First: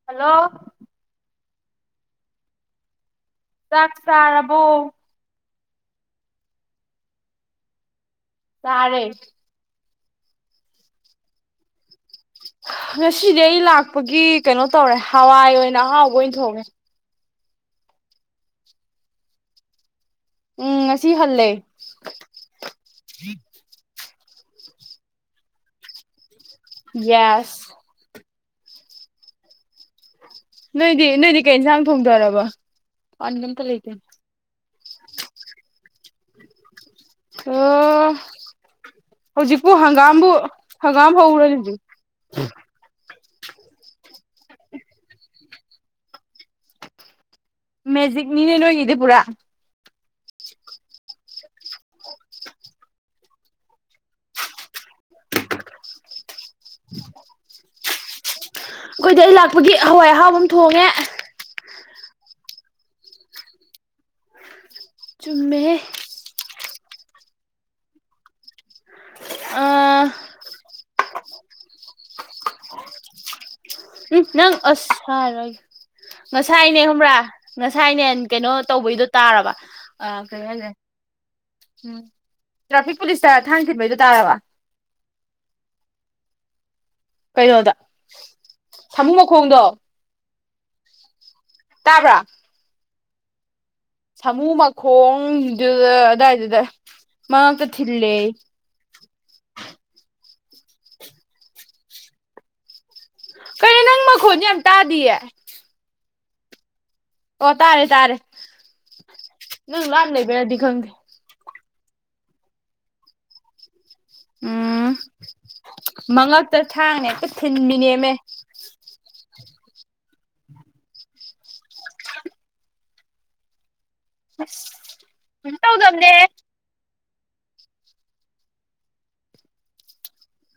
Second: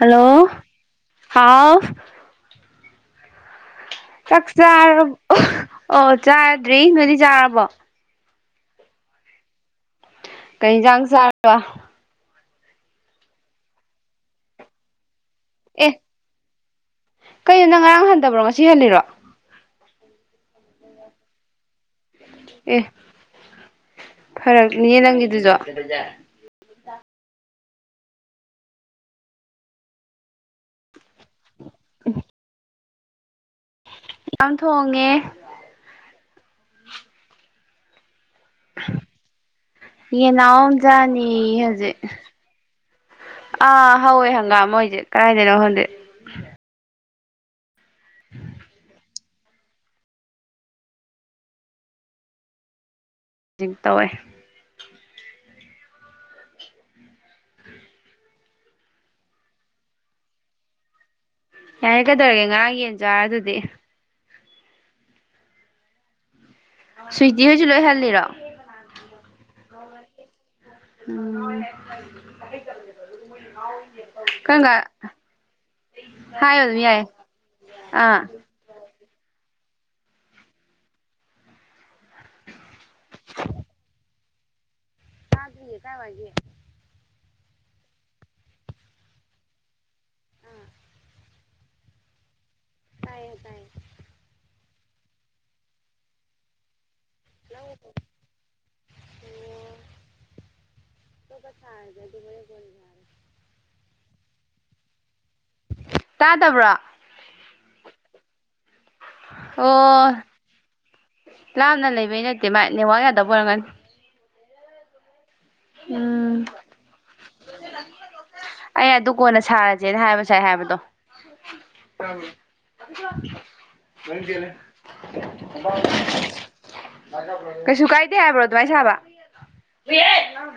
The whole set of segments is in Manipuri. ꯍꯜꯂꯣ ꯍꯥꯎ ꯆꯥꯛ ꯆꯥꯛ ꯆꯥꯔꯕꯣ ꯆꯔꯕ ꯑꯣ ꯆꯥꯗ꯭ꯔꯤ ꯅꯣꯏꯗꯤ ꯆꯥꯔꯕꯣ ꯇꯔꯦ ꯀꯩꯟꯖꯥꯡ ꯆꯥꯔꯕ ꯉꯁꯤꯗꯤ ꯑꯩ ꯂꯥꯛꯄꯒꯤ ꯀꯩꯅꯣ ꯇꯧꯔꯦ ꯍꯋꯥꯏ ꯑꯣꯏꯅ ꯑꯦ ꯑꯍꯥꯎꯕ ꯑꯣꯏꯅ ꯊꯣꯡꯉꯦ ꯀꯩꯅꯣ ꯅꯪ ꯉꯔꯥꯡ ꯍꯟꯗꯕ꯭ꯔꯣ ꯉꯁꯤ ꯍꯜꯂꯤꯔꯣ ꯎꯝ ꯉꯁꯤ ꯍꯜꯂꯦ ꯑꯦ ꯐꯔꯛꯅꯦꯌꯦ ꯅꯪꯒꯤꯗꯨꯁꯨ ꯌꯦꯁ ꯅꯣꯏꯗꯤ ꯅꯣꯏꯗꯤ ꯀꯩ ꯏꯟꯁꯥꯡ ꯊꯣꯡꯊꯔꯕ ꯑꯝꯇ ꯂꯩꯇ ꯌꯥꯝ ꯊꯣꯡꯉꯦ ꯑꯣ ꯍꯧꯖꯤꯄꯨ ꯍꯪꯒꯥꯝꯕꯨ ꯌꯦꯅꯥꯎ ꯑꯃ ꯍꯪꯒꯥꯝ ꯆꯥꯅꯤꯌꯦ ꯍꯧꯔꯖꯤꯗꯤ ꯍꯧꯖꯤꯛ ꯑꯥ ꯍꯧꯋꯦ ꯍꯪꯒꯥꯝ ꯃꯣꯏꯁꯦ ꯀꯗꯥꯏꯗꯅꯣ ꯈꯪꯗꯦ ꯃꯦꯖꯤꯛ ꯅꯤꯅꯦ ꯅꯣꯏꯒꯤꯗꯤ ꯄꯨꯔꯥ ꯑꯝ ꯇꯧꯋꯦ ꯑꯩꯈꯣꯏꯗꯤ ꯑꯩ ꯂꯥꯛꯄꯒꯤ ꯍꯋꯥꯏ ꯑꯍꯥꯎꯕ ꯑꯃ ꯊꯣꯡꯉꯦ ꯌꯥꯔꯀꯗꯧꯔꯒꯦ ꯉꯥꯔꯥꯡ ꯌꯦꯟ ꯆꯥꯔꯗꯨꯗꯤ ꯆꯨꯝꯃꯦꯍꯦ ꯁ꯭ꯋꯤꯇꯤ ꯍꯣꯢꯁꯨ ꯂꯣꯏ ꯍꯜꯂꯤꯔꯣ ꯑꯥ ꯎꯝ [inaudible] ꯎ ꯅꯪ ꯀꯔꯝꯀꯥꯟ ꯑꯁ ꯍꯥꯏꯔꯔꯣꯏꯒꯦ ꯍꯥꯏꯌꯣ ꯑꯗꯨꯝ ꯉꯁꯥꯏꯅꯦ ꯌꯥꯏꯌꯦ ꯈꯪꯕ꯭ꯔꯥ ꯉꯁꯥꯏꯅꯦ ꯑꯥ ꯀꯩꯅꯣ ꯇꯧꯕꯩꯗꯣ ꯇꯥꯔꯕ ꯑ ꯀꯩ ꯍꯥꯏꯒ꯭ꯔꯦ ꯎꯝ ꯇ꯭ꯔꯥꯐꯤꯛ ꯄꯨꯂꯤꯁꯇ ꯊꯥꯡꯅ ꯊꯤꯟꯕꯩꯗꯨ ꯇꯥꯔꯕ ꯇꯥꯗꯦꯌꯦ ꯀꯋꯥꯏꯒꯤ ꯀꯩꯅꯣꯗ ꯁꯥꯃꯨꯨ ꯃꯈꯣꯡꯗꯣ ꯇꯥꯕ꯭ꯔꯥ ꯇꯥꯏꯌꯦ ꯇꯥꯏꯌꯦ ꯁꯥꯃꯨ ꯃꯈꯣꯡꯗꯨꯗ ꯑꯗꯨꯗꯥꯋꯥꯏꯗꯨꯗ ꯃꯉꯛꯇ ꯊꯤꯜꯂꯦꯌꯦ ꯑꯣꯣ ꯀ ꯊ ꯍꯥꯏꯗ ꯑꯗꯨ ꯃꯔ [inaudible] ꯀꯔꯤꯅꯣ ꯅꯪ ꯃꯈꯣꯟꯗꯤ ꯌꯥꯝ ꯇꯥꯗꯤꯌꯦ ꯇꯥꯗꯕ꯭ꯔꯣ ꯑꯣ ꯇꯥꯔꯦ ꯇꯥꯔꯦ ꯅꯪ ꯑꯣ ꯂꯥꯞꯅ ꯂꯩꯕꯩꯔꯗꯤ ꯈꯪꯗꯦ ꯂꯥꯞꯅ ꯂꯩꯕꯩ ꯅꯠꯇꯦ ꯃꯥ ꯅꯦꯋꯥꯥꯛ ꯌꯥꯗꯕ ꯑꯣꯏꯔꯝꯒꯅꯤ ꯎꯝ ꯎꯝ ꯃꯉꯛꯇ ꯊꯥꯡꯅ ꯑꯦꯛꯇ ꯊꯤꯟꯕꯤꯅꯦꯃꯦ ꯑꯩ ꯑꯗꯨ ꯀꯣꯟꯅ ꯁꯥꯔꯁꯦꯅ ꯍꯥꯏꯕ ꯁꯥꯏ ꯍꯥꯏꯕꯗꯣ ꯎꯝ inaudible [inaudible] ꯌꯦ ꯀꯅꯦꯃ ꯑꯁ ꯀꯩꯁꯨ ꯇꯧꯗꯕꯅꯦ inaudible [inaudible] ꯀꯩꯁꯨ ꯀꯥꯏꯗꯦ ꯍꯥꯏꯕ꯭ꯔꯣ ꯑꯗꯨꯃꯥꯏꯅ ꯁꯥꯕ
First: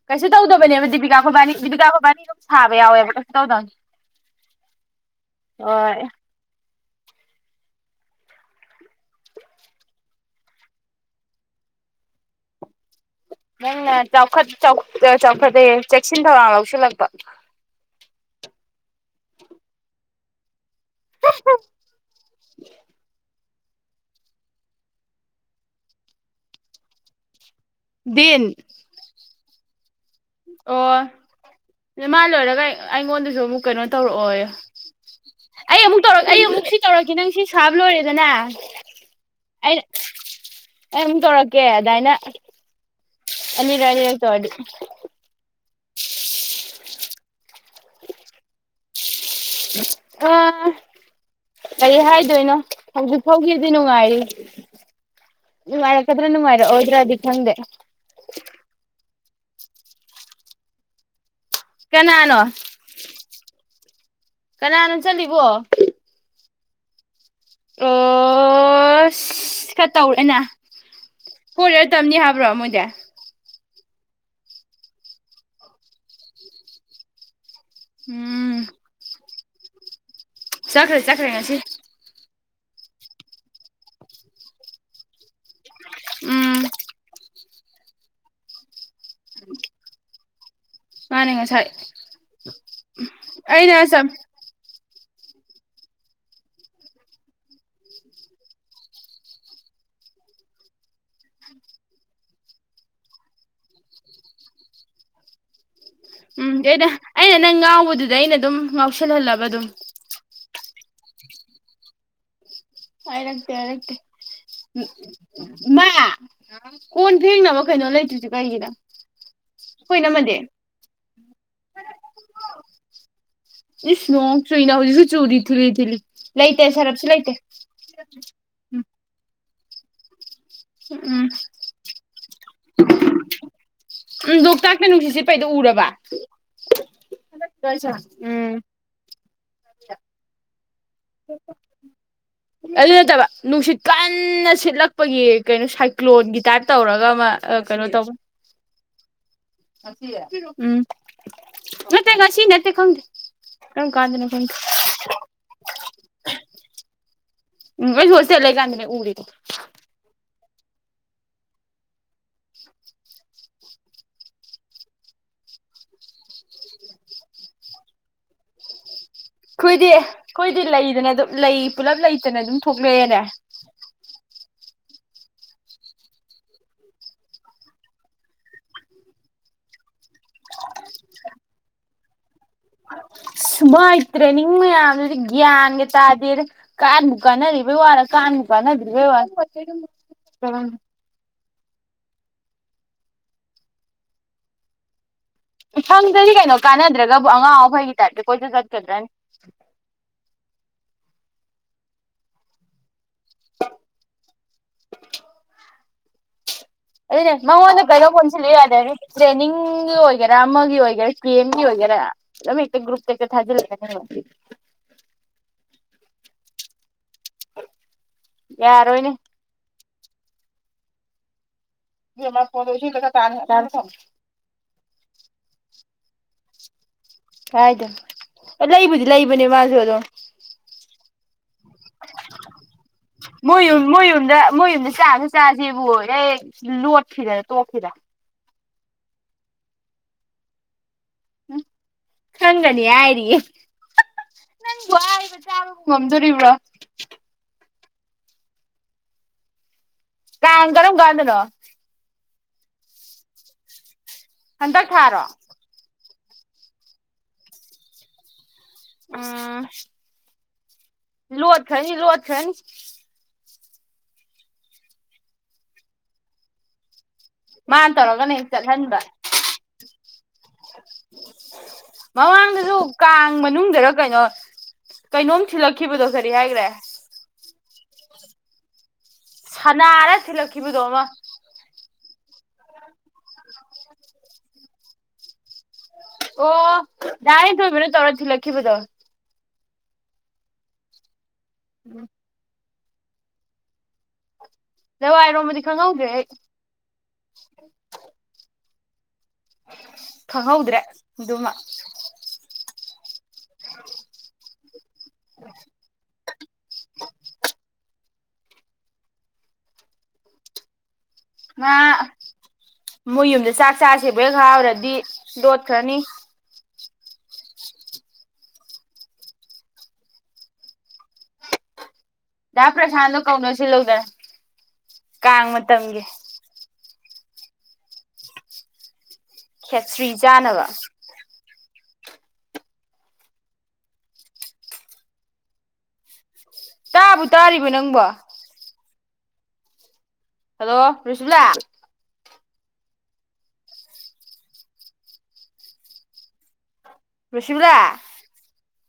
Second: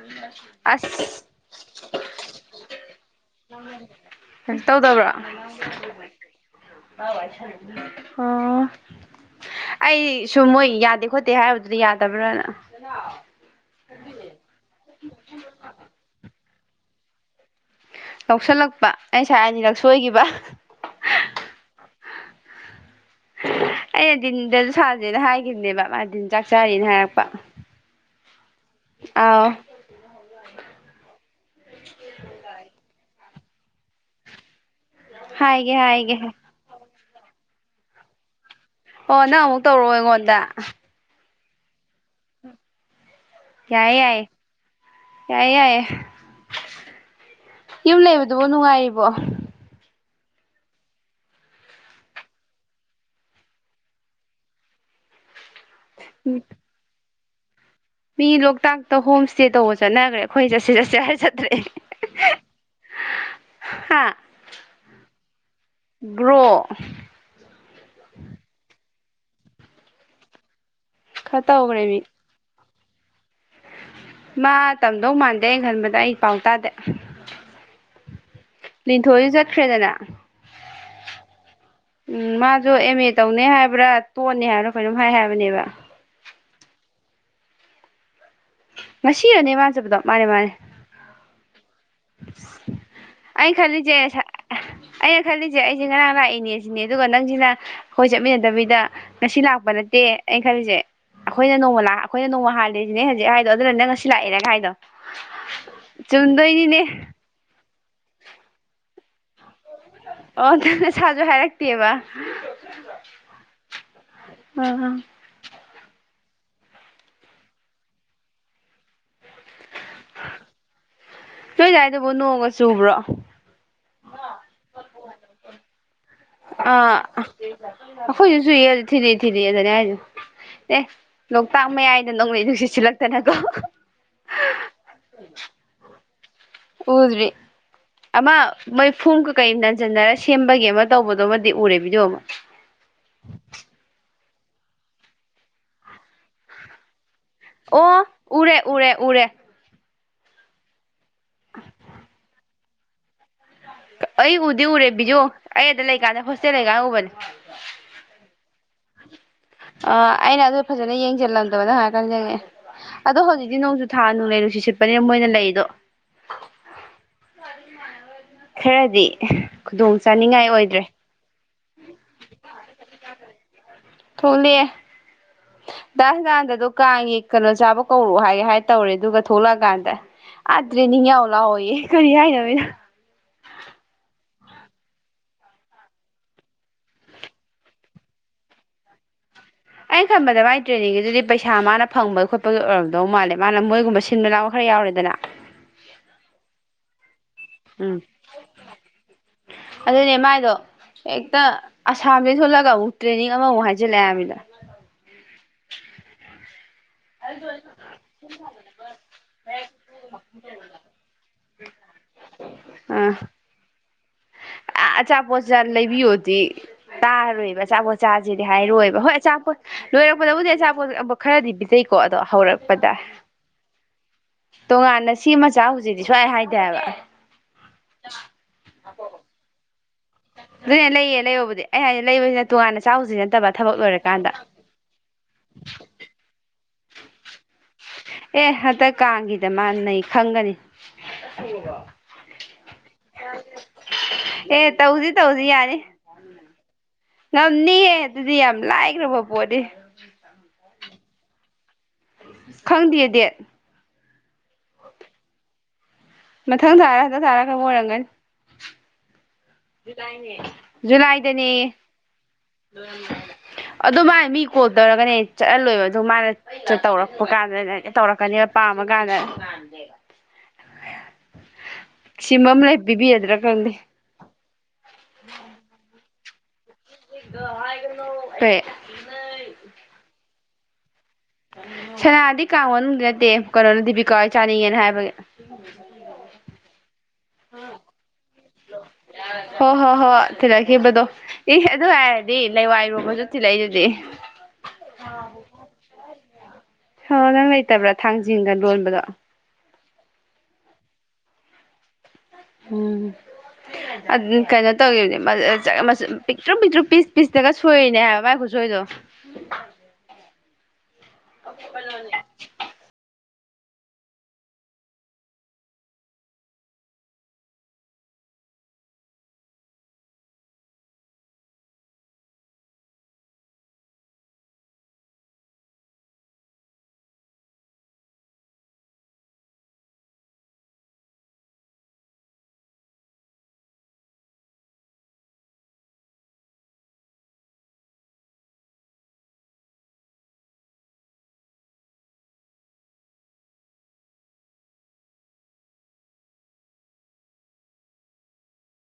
ꯀꯩꯁꯨ ꯇꯧꯗꯕꯅꯦꯕ ꯑꯁ ꯗꯤꯕꯤꯀꯥ ꯃꯕꯅꯤ ꯗꯤꯕꯤꯀꯥ ꯃꯥꯕꯥꯅꯤ ꯑꯗꯨꯝ ꯁꯥꯕ ꯌꯥꯎꯋꯦꯕ ꯀꯩꯁꯨ ꯇꯧꯗꯕꯅꯤ ꯀꯩꯁꯨ ꯇꯧꯗꯕ꯭ꯔꯥ ꯍꯣꯏ ꯑꯣ ꯑꯩꯁꯨ ꯃꯣꯏ ꯌꯥꯗꯦ ꯈꯣꯠꯇꯦ ꯍꯥꯏꯕꯗꯨꯗꯤ ꯌꯥꯗꯕ꯭ꯔꯥꯅ ꯅꯥinaudible [inaudible] ꯅꯪꯅ ꯆꯥꯎꯈꯠ ꯆꯥꯎꯈꯠꯇꯦ ꯆꯦꯛꯁꯤꯟ ꯊꯧꯔꯥꯡ ꯂꯧꯁꯤꯜꯂꯛꯄ ꯌꯥꯧꯁꯜꯂꯛꯄ ꯑꯩꯁꯦ ꯉꯥꯁꯥꯏ ꯑꯅꯤꯔꯛ ꯁꯣꯏꯈꯤꯕ ꯍꯦ ꯍꯦ ꯑꯩꯅ ꯗꯤꯟꯗꯁꯨ ꯁꯥꯖꯦꯅ ꯍꯥꯏꯈꯤꯕꯅꯦꯕ ꯃꯥꯗꯤꯟ ꯆꯥꯛ ꯆꯔꯤꯅ ꯍꯥꯏꯔꯛꯄ ꯗꯤꯟ [inaudible] ꯑꯥꯎ ꯑꯣ ꯃꯥ ꯂꯣꯏꯔꯒ ꯑꯩꯉꯣꯟꯗꯁꯨ ꯑꯃꯨꯛ ꯀꯩꯅꯣ ꯇꯧꯔꯛꯑꯣꯌꯣ ꯍꯥꯏꯒꯦ ꯑꯩ ꯑꯃꯨꯛ ꯍꯥꯏꯒꯦ ꯇꯧꯔꯛ ꯑꯩ ꯑꯃꯨꯛ ꯁꯤ ꯇꯧꯔꯛꯀꯦ ꯅꯪ ꯁꯤ ꯁꯥꯕ ꯂꯣꯏꯔꯦꯗꯅꯦ ꯑꯣ ꯅꯪ ꯑꯃꯨꯛ ꯇꯧꯔꯛꯑꯣ ꯑꯩꯉꯣꯟꯗ ꯑꯩ ꯑꯃꯨꯛ ꯇꯧꯔꯛꯀꯦ ꯑꯗꯨꯃꯥꯏꯅ ꯑꯅꯤꯔꯛ ꯌꯥꯏꯌꯦ ꯑꯅꯤꯔꯛ ꯌꯥꯏꯌꯦ ꯇꯧꯔꯗꯤ ꯌꯥꯏꯌꯦ ꯌꯥꯏꯌꯦ ꯌꯨꯝ ꯂꯩꯕꯗꯨꯕꯨ ꯅꯨꯡꯉꯥꯏꯔꯤꯕꯣ ꯑꯥ ꯀꯔꯤ ꯍꯥꯏꯗꯣꯏꯅꯣ ꯍꯧꯖꯤꯛ ꯐꯥꯎꯒꯤꯗꯤ ꯅꯨꯡꯉꯥꯏꯔꯤ ꯅꯨꯪꯉꯥꯏꯔꯛ ꯀꯗꯔꯥ ꯅꯨꯉꯥꯏꯔꯛ ꯑꯣꯏꯗꯔ꯭ꯗꯤ ꯈꯪꯗꯦ ꯃꯤ ꯂꯣꯛꯇꯥꯛꯇ ꯍꯣꯝ ꯏꯁꯇꯦ ꯇꯧꯕ ꯆꯠꯅꯈ꯭ꯔꯦ ꯑꯩꯈꯣꯏ ꯆꯠꯁꯤ ꯆꯠꯁꯦ ꯍꯥꯏ ꯆꯠꯇ꯭ꯔꯦ ꯀꯅꯥꯅꯣ ꯍꯥꯥ ꯀꯅꯥꯅꯣ ꯆꯠꯂꯤꯕꯣ ꯕꯔꯣ ꯑꯣꯁ ꯈꯔ ꯇꯧꯔꯦꯅ ꯈꯔ ꯍꯣꯏꯗ ꯇꯧꯈ꯭ꯔꯦ ꯃꯤ ꯇꯝꯅꯤ ꯍꯥꯏꯕ꯭ꯔꯣ ꯃꯣꯏꯗꯤ ꯃꯥ ꯇꯝꯗꯧ ꯃꯥꯟꯗꯦ ꯑꯩꯅ ꯈꯟꯕꯗ ꯑꯩ ꯄꯥꯎ ꯇꯥꯗꯦ ꯎꯝ ꯂꯤꯟꯊꯣꯏꯁꯨ ꯆꯠꯈ꯭ꯔꯦꯗꯅ ꯆꯈ꯭ꯔꯦ ꯆꯈ꯭ꯔꯦ ꯉꯁꯤ ꯎꯝ ꯃꯥꯁꯨ ꯑꯦꯝ ꯑꯦ ꯇꯧꯅꯦ ꯍꯥꯏꯕ꯭ꯔꯥ ꯇꯣꯛꯅꯤ ꯍꯥꯏꯕ꯭ꯔꯥ ꯀꯩꯅꯣꯝ ꯍꯥꯏ ꯍꯥꯏꯕꯅꯦꯕ ꯎꯝ ꯉꯁꯤꯔꯅꯦ ꯃꯥꯟ ꯆꯠꯄꯗꯣ ꯃꯥꯅꯦ ꯃꯥꯅꯦ ꯃꯥꯅꯦ ꯉꯁꯥꯏ ꯎꯝ ꯑꯩꯅ ꯑꯦ ꯑꯩꯅ ꯈꯜꯂꯤꯁꯦ ꯑꯩꯁꯦ ꯉꯔꯥꯡ ꯂꯥꯛꯏꯅꯦ ꯁꯤꯅꯦ ꯑꯗꯨꯒ ꯅꯪꯁꯤꯅ ꯑꯩꯈꯣꯏ ꯆꯠꯃꯤꯟꯅꯗꯕꯤꯗ ꯉꯁꯤ ꯂꯥꯛꯄ ꯅꯠꯇꯦ ꯑꯩꯅ ꯈꯜꯂꯤꯁꯦ ꯑꯩꯈꯣꯏꯅ ꯅꯣꯡꯃ ꯂꯛ ꯑꯩꯈꯣꯏꯅ ꯅꯣꯡꯃ ꯍꯥꯜꯂꯤꯁꯤꯅꯦ ꯍꯧꯖꯤꯛ ꯍꯥꯏꯗꯣ ꯑꯗꯨꯅ ꯅꯦ ꯅꯪ ꯉꯁꯤ ꯂꯥꯛꯏꯔꯒ ꯍꯥꯏꯗꯣ ꯆꯨꯝꯗꯣꯏꯅꯤꯅꯦ ꯎꯗꯩꯗ ꯑꯩꯅ ꯅꯪ ꯌꯥꯎꯕꯗꯨꯗ ꯑꯩꯅ ꯑꯗꯨꯝ ꯉꯥꯎꯁꯤꯜꯍꯜꯂꯕ ꯑꯗꯨꯝ ꯑꯣ ꯈꯪ ꯁꯥꯔꯁꯨ ꯍꯥꯏꯔꯛꯇꯦꯕ ꯍꯥꯏꯔꯛꯇꯦ ꯍꯥꯏꯔꯛꯇꯦ ꯑꯥ ꯎ ꯑꯥ ꯃꯥ ꯀꯣꯟ ꯐꯦꯡꯅꯕ ꯀꯩꯅꯣ ꯂꯩꯇ꯭ꯔꯤꯁꯨ ꯀꯩꯒꯤꯅꯣ ꯈꯣꯏ ꯏꯅꯝꯃꯗꯤ ꯅꯣꯏꯗꯥꯏꯗꯕꯨ ꯅꯣꯡꯉꯒꯥ ꯆꯨꯕ꯭ꯔꯣ ꯏꯁ ꯅꯣꯡ ꯆꯨꯏꯅ ꯍꯧꯖꯤꯛꯁꯨ ꯆꯨꯔꯤ ꯊꯤꯠꯂꯤ ꯊꯤꯠꯂꯤ ꯂꯩꯇꯦ ꯑꯥ ꯁꯔꯞꯁꯨ ꯂꯩꯇꯦ ꯑꯈꯣꯏꯁꯨ ꯆꯨꯏꯌꯦ ꯎꯝ ꯊꯤꯜꯂꯤ ꯊꯤꯜꯂꯤꯑ ꯑꯗꯨꯅ ꯍꯥꯏꯁꯦ ꯑꯦ ꯎꯝ ꯎꯝ ꯂꯣꯛꯇꯥꯛ ꯃꯌꯥꯏꯗ ꯅꯣꯡꯂꯩ ꯅꯨꯡꯁꯤꯠ ꯁꯤꯜꯂꯛꯇꯅꯀꯣ ꯂꯣꯛꯇꯥꯛꯇ ꯅꯨꯡꯁꯤꯠ ꯁꯤꯠꯄꯩꯗꯣ ꯎꯔꯕ ꯎꯗ꯭ꯔꯤ ꯑꯃ ꯎꯝ ꯃꯩ ꯐꯨꯝ ꯀꯀꯩ ꯅꯟꯖꯟꯅꯔ ꯁꯦꯝꯕꯒꯤ ꯑꯃ ꯇꯧꯕꯗꯣꯃꯗꯤ ꯎꯔꯦ ꯕꯤꯗꯤꯌꯣ ꯑꯃ ꯑꯗꯨ ꯅꯠꯇꯕ ꯅꯨꯡꯁꯤꯠ ꯀꯟꯅ ꯁꯤꯠꯂꯛꯄꯒꯤ ꯀꯩꯅꯣ ꯁꯥꯏꯀ꯭ꯂꯣꯟꯒꯤ ꯇꯥꯏꯞ ꯇꯧꯔꯒ ꯑꯃ ꯀꯩꯅꯣ ꯑꯣ ꯇꯧꯕ ꯎꯔꯦ ꯎꯔꯦ ꯎꯔꯦ ꯎꯝ ꯅꯠꯇꯦ ꯉꯁꯤ ꯅꯠꯇꯦ ꯈꯪꯗ ꯀꯝꯀꯥꯟꯗꯅꯣ ꯈꯪꯗ [unintelligible] ꯑꯩ ꯑꯗ ꯂꯩꯀꯥꯟꯗ ꯍꯣꯁꯇꯦꯜ ꯂꯩꯀꯥꯟꯗ ꯎꯕꯅꯦ ꯎꯝ [unintelligible] ꯂꯩꯒꯥꯟꯅꯦ ꯎꯔꯤꯗꯤ ꯑ ꯑꯩꯅ ꯑꯗꯨ ꯐꯖꯅ ꯌꯦꯡꯁꯤꯜꯂꯝꯗꯕꯅ ꯍꯥꯏꯔ ꯈꯥꯟ ꯌꯦꯉꯛꯑꯦ ꯑꯗꯣ ꯍꯧꯖꯤꯛ ꯗꯤ ꯅꯣꯡꯁꯨ ꯊꯥ ꯅꯨꯡꯂꯩ ꯅꯨꯡꯁꯤꯠ ꯁꯤꯠꯄꯅꯤꯅ ꯃꯣꯏꯅ ꯂꯩꯗꯣ [unintelligible] ꯈꯔꯗꯤ ꯑꯩꯈꯣꯏꯗꯤ ꯈꯨꯗꯣꯡ ꯆꯥꯅꯤꯡꯉꯥꯏ ꯑꯩꯈꯣꯏꯗꯤ ꯑꯣꯏꯗ꯭ꯔꯦ ꯂꯩꯗꯅ ꯑꯗꯨꯝ ꯂꯩ ꯄꯨꯂꯞ ꯂꯩꯇꯅ ꯑꯗꯨꯝ ꯊꯣꯛꯂꯛꯑꯦꯅꯦ ꯊꯣꯛꯂꯦ ꯗꯥꯟꯗꯗꯣ ꯀꯥꯡꯒꯤ ꯀꯩꯅꯣ ꯆꯥꯕ ꯀꯧꯔꯛꯑꯣ ꯍꯥꯏꯒꯦ ꯍꯥꯏ ꯇꯧꯔꯦ ꯑꯗꯨꯒ ꯊꯣꯛꯂꯛꯑꯀꯥꯟꯗ ꯑꯗꯨꯗ꯭ꯔꯦ ꯅ ꯌꯥꯎ ꯂꯥꯎꯑꯣꯌꯦꯦ ꯀꯔꯤ ꯍꯥꯏꯅꯃꯤꯅ ꯃꯥꯏ ꯇ꯭ꯔꯦꯅꯤꯡ ꯃꯌꯥꯝ ꯒꯌꯥꯟꯒ ꯇꯥꯗꯦꯗ ꯀꯥꯟꯕꯨ ꯀꯥꯟꯅꯔꯤꯕꯩ ꯋꯔꯥ ꯀꯥꯟꯕꯨ ꯀꯥꯟꯅ ꯗꯔꯤꯕꯩ ꯋꯔꯥ ꯑꯩꯩꯅ ꯈꯟꯕꯗ ꯃꯥꯏ ꯇ꯭ꯔꯦꯅꯤꯡ ꯒꯤꯗꯨꯗꯤ ꯄꯩꯁꯥ ꯃꯥꯅ ꯐꯪꯕ ꯈꯣꯠꯄꯒꯤ ꯑꯣꯏꯔꯝꯗꯧ ꯃꯥꯜꯂꯦ ꯃꯥꯅ ꯃꯣꯏꯒꯨꯝꯕ ꯁꯤꯟꯕ ꯂꯥꯡꯕ ꯈꯔ ꯌꯥꯎꯔꯦꯗꯅ ꯐꯪꯗꯗꯤ ꯀꯩꯅꯣ ꯀꯥꯟꯅꯗ꯭ꯔꯒꯕꯨ ꯑꯉꯥꯎ ꯎꯝ ꯑꯈꯩꯒꯤ ꯇꯥꯏꯞꯇ ꯀꯣꯏꯁꯨ ꯆꯠꯀꯗ꯭ꯔꯅꯤ ꯑꯗꯨꯅꯦ ꯃꯥꯏꯗꯣ ꯍꯦꯛꯇ ꯑꯁꯥꯝꯗꯩ ꯊꯣꯛꯣꯜꯂꯒ ꯑꯃꯨꯛ ꯇ꯭ꯔꯦꯅꯤꯡ ꯑꯃꯃꯨꯛ ꯍꯥꯏꯖꯤꯜꯂꯛꯑ ꯍꯥꯏꯃꯤꯗ ꯑꯗꯨꯅꯦ ꯃꯥꯉꯣꯟꯗꯒꯩꯅ ꯄꯨꯟꯁꯤ ꯂꯩ ꯌꯥꯗꯦꯅꯤ ꯇ꯭ꯔꯦꯅꯤꯡꯒꯤ ꯑꯣꯏꯒꯦꯔꯥ ꯑꯃꯒꯤ ꯑꯣꯏꯒꯦꯔꯥ ꯀꯤ ꯑꯦꯝꯒꯤ ꯑꯣꯏꯒꯦꯔꯥ ꯑꯗꯨꯝ ꯍꯦꯛꯇ ꯒ꯭ꯔꯨꯞꯇ ꯍꯦꯛꯇ ꯊꯥꯖꯤꯜꯂꯛꯒꯅꯤ [unintelligible] ꯑꯆꯥꯄꯣꯠꯆꯥ ꯂꯩꯕꯤꯌꯣꯗꯤ ꯇꯥꯔꯣꯏꯕ ꯑꯆꯥꯄꯣꯠ ꯆꯥꯁꯤꯗꯤ ꯍꯥꯏꯔꯣꯏꯕ ꯌꯥꯔꯣꯏꯅꯦ ꯍꯣꯏ ꯑꯆꯥꯄꯣꯠ ꯂꯣꯏꯔꯛꯄꯗꯕꯨꯗꯤ ꯑꯆꯥꯄꯣꯠ ꯈꯔꯗꯤ ꯄꯤꯖꯩꯀꯣ ꯑꯗꯣ ꯍꯧꯔꯛꯄꯗ ꯇꯣꯉꯥꯟꯅ ꯁꯤꯃꯥ ꯆꯥꯎꯖꯦꯗꯤ ꯁꯨꯍꯥꯏ ꯍꯥꯏꯗꯦꯑꯕ ꯀꯥꯏꯗꯅ ꯂꯩꯕꯨꯗꯤ ꯂꯩꯕꯅꯦ ꯃꯥꯁꯨ ꯑꯗꯝ ꯑꯗꯨꯅꯦ ꯂꯩꯌꯦ ꯂꯩꯔꯕꯨꯗꯤ ꯑꯩ ꯍꯥꯏꯗꯤ ꯂꯩꯕꯁꯤꯅ ꯇꯣꯉꯥꯟꯅ ꯆꯥꯎꯁꯤ ꯅꯠꯇꯕ ꯃꯣꯏ ꯊꯕꯛ ꯌꯨꯝ ꯃꯣꯏ ꯂꯣꯏꯔꯀꯥꯟꯗ ꯌꯨꯝꯗ ꯃꯣꯏ ꯌꯨꯝꯗ ꯆꯥꯁꯨ ꯆꯁꯦꯕꯨ ꯍ ꯂꯣꯠꯈꯤꯗ ꯇꯣꯛꯈꯤꯔ ꯑꯦ ꯍꯟꯗꯛ ꯀꯥꯡꯒꯤꯗ ꯃꯥꯥꯟꯅꯩ ꯈꯪꯒꯅꯤ ꯎꯝ ꯈꯪꯒꯅꯤ ꯍꯥꯏꯔꯤꯌꯦ ꯑꯦ ꯅꯪꯕꯨ ꯇꯧꯁꯤ ꯍꯥꯏꯕ ꯇꯧꯁꯤ ꯆꯥꯕꯕꯨ ꯌꯥꯅꯤ ꯉꯝꯗꯣꯔꯤꯕ꯭ꯔꯣ ꯉꯝꯅꯤꯍꯦ ꯑꯗꯨꯗꯤ ꯌꯥꯝ ꯂꯥꯏꯈ꯭ꯔꯕ ꯄꯣꯠꯅꯤ ꯀꯥꯡ ꯀꯔꯝ ꯀꯥꯟꯗꯅꯣ ꯈꯪꯗꯦ ꯗꯦꯠ ꯍꯟꯗꯛ ꯊꯥꯔꯣ ꯃꯊꯪ ꯇꯥꯔꯗ ꯇꯥꯔꯒ ꯑꯣꯏꯔꯝꯒꯅꯤ ꯎꯝ ꯖꯨꯂꯥꯏꯗꯅꯦ ꯂꯣꯠꯈ꯭ꯔꯅꯤ ꯂꯣꯠꯈ꯭ꯔꯅꯤ ꯑꯗꯨ ꯃꯥ ꯃꯤ ꯀꯣꯜ ꯇꯧꯔꯒꯅꯦ ꯆꯠꯍꯜꯂꯣꯏꯕ ꯑꯗꯨ ꯃꯥꯅ ꯇꯧꯔ ꯀꯥꯟꯗ ꯃꯥꯅ ꯇꯧꯔꯒꯅ ꯍꯦꯛ ꯇꯧꯔꯛꯀꯅꯦꯕ ꯄꯥꯝꯃ ꯆꯠꯍꯟꯕ ꯀꯥꯟꯗ ꯁꯤꯃ ꯑꯃ ꯃꯃꯥꯡꯗꯁꯨ ꯂꯩ ꯀꯥꯡ ꯄꯤꯕꯤꯔꯗ꯭ꯔꯥ ꯈꯪꯗꯦ ꯃꯅꯨꯡꯗꯔ ꯀꯩꯅꯣ ꯀꯩꯅꯣꯝ ꯊꯤꯜꯂꯛꯈꯤꯕꯗꯣ ꯀꯔꯤ ꯍꯥꯏꯈ꯭ꯔꯦ ꯀꯩ ꯁꯅꯥꯔ ꯊꯤꯜꯂꯛꯈꯤꯕꯗꯣ ꯑꯃ ꯁꯅꯥꯗꯤ ꯀꯥꯡ ꯃꯅꯨꯡꯗ ꯅꯠꯇꯦ ꯀꯩꯅꯣꯅ ꯗꯤꯕꯤꯀꯥ ꯆꯥꯅꯤꯡꯉꯦꯅ ꯍꯥꯏꯕꯒꯤ [unintelligible] ꯑꯣ ꯗꯥ [unintelligible] ꯇꯩꯔ ꯊꯤꯂꯛꯈꯤꯕꯗꯣ ꯍꯣ ꯍꯣ ꯍꯣ ꯊꯤꯔꯛꯈꯤꯕꯗꯣ ꯑꯗꯨ ꯍꯥꯏ ꯑꯗꯨꯗꯤ ꯂꯩꯋꯥꯏꯔꯨꯕꯁꯨ ꯊꯤꯜꯂꯛꯏ ꯑꯗꯨꯗꯤ ꯂꯋꯥꯏꯔꯣꯝꯕꯗꯤ ꯈꯪꯍꯧꯗ꯭ꯔꯦ ꯑꯩ ꯍ ꯅꯪ ꯂꯩꯇꯕ꯭ꯔꯥ ꯊꯥꯡꯖꯤꯡꯒ ꯂꯣꯟꯕꯗꯣ ꯍꯧꯗ꯭ꯔꯦ ꯑꯗꯨꯃ ꯎꯝ ꯀꯩꯅꯣ ꯇꯧꯈꯤꯕꯅꯦ ꯄꯤꯛꯇ꯭ꯔꯨ ꯄꯤꯛꯇ꯭ꯔꯨ ꯄꯤꯁ ꯄꯤꯁꯇꯒ ꯁꯣꯏꯔꯤꯅꯦ ꯍꯥꯏꯕ ꯃꯥꯏ ꯖꯣꯏꯗꯣ ꯉꯥ ꯃꯣꯏ ꯌꯨꯝꯗ ꯆꯥꯛ ꯆꯥꯁꯦꯕꯦꯛ ꯍꯥꯎꯔꯗꯤ ꯂꯣꯠꯈ꯭ꯔꯅꯤ ꯗꯥ ꯄ꯭ꯔꯁꯥꯟꯗꯣ ꯀꯧꯅ ꯁꯤꯜꯂꯧꯗꯅ ꯀꯥꯡ ꯃꯇꯝꯒꯤ ꯈꯦꯇ꯭ꯔꯤ ꯆꯥꯅꯕ ꯇꯥꯕꯨ ꯇꯥꯔꯤꯕ ꯅꯪꯕ ꯍꯜꯂꯣ ꯔꯤꯁꯤꯂꯥ ꯔꯨꯁꯤꯃꯗꯥ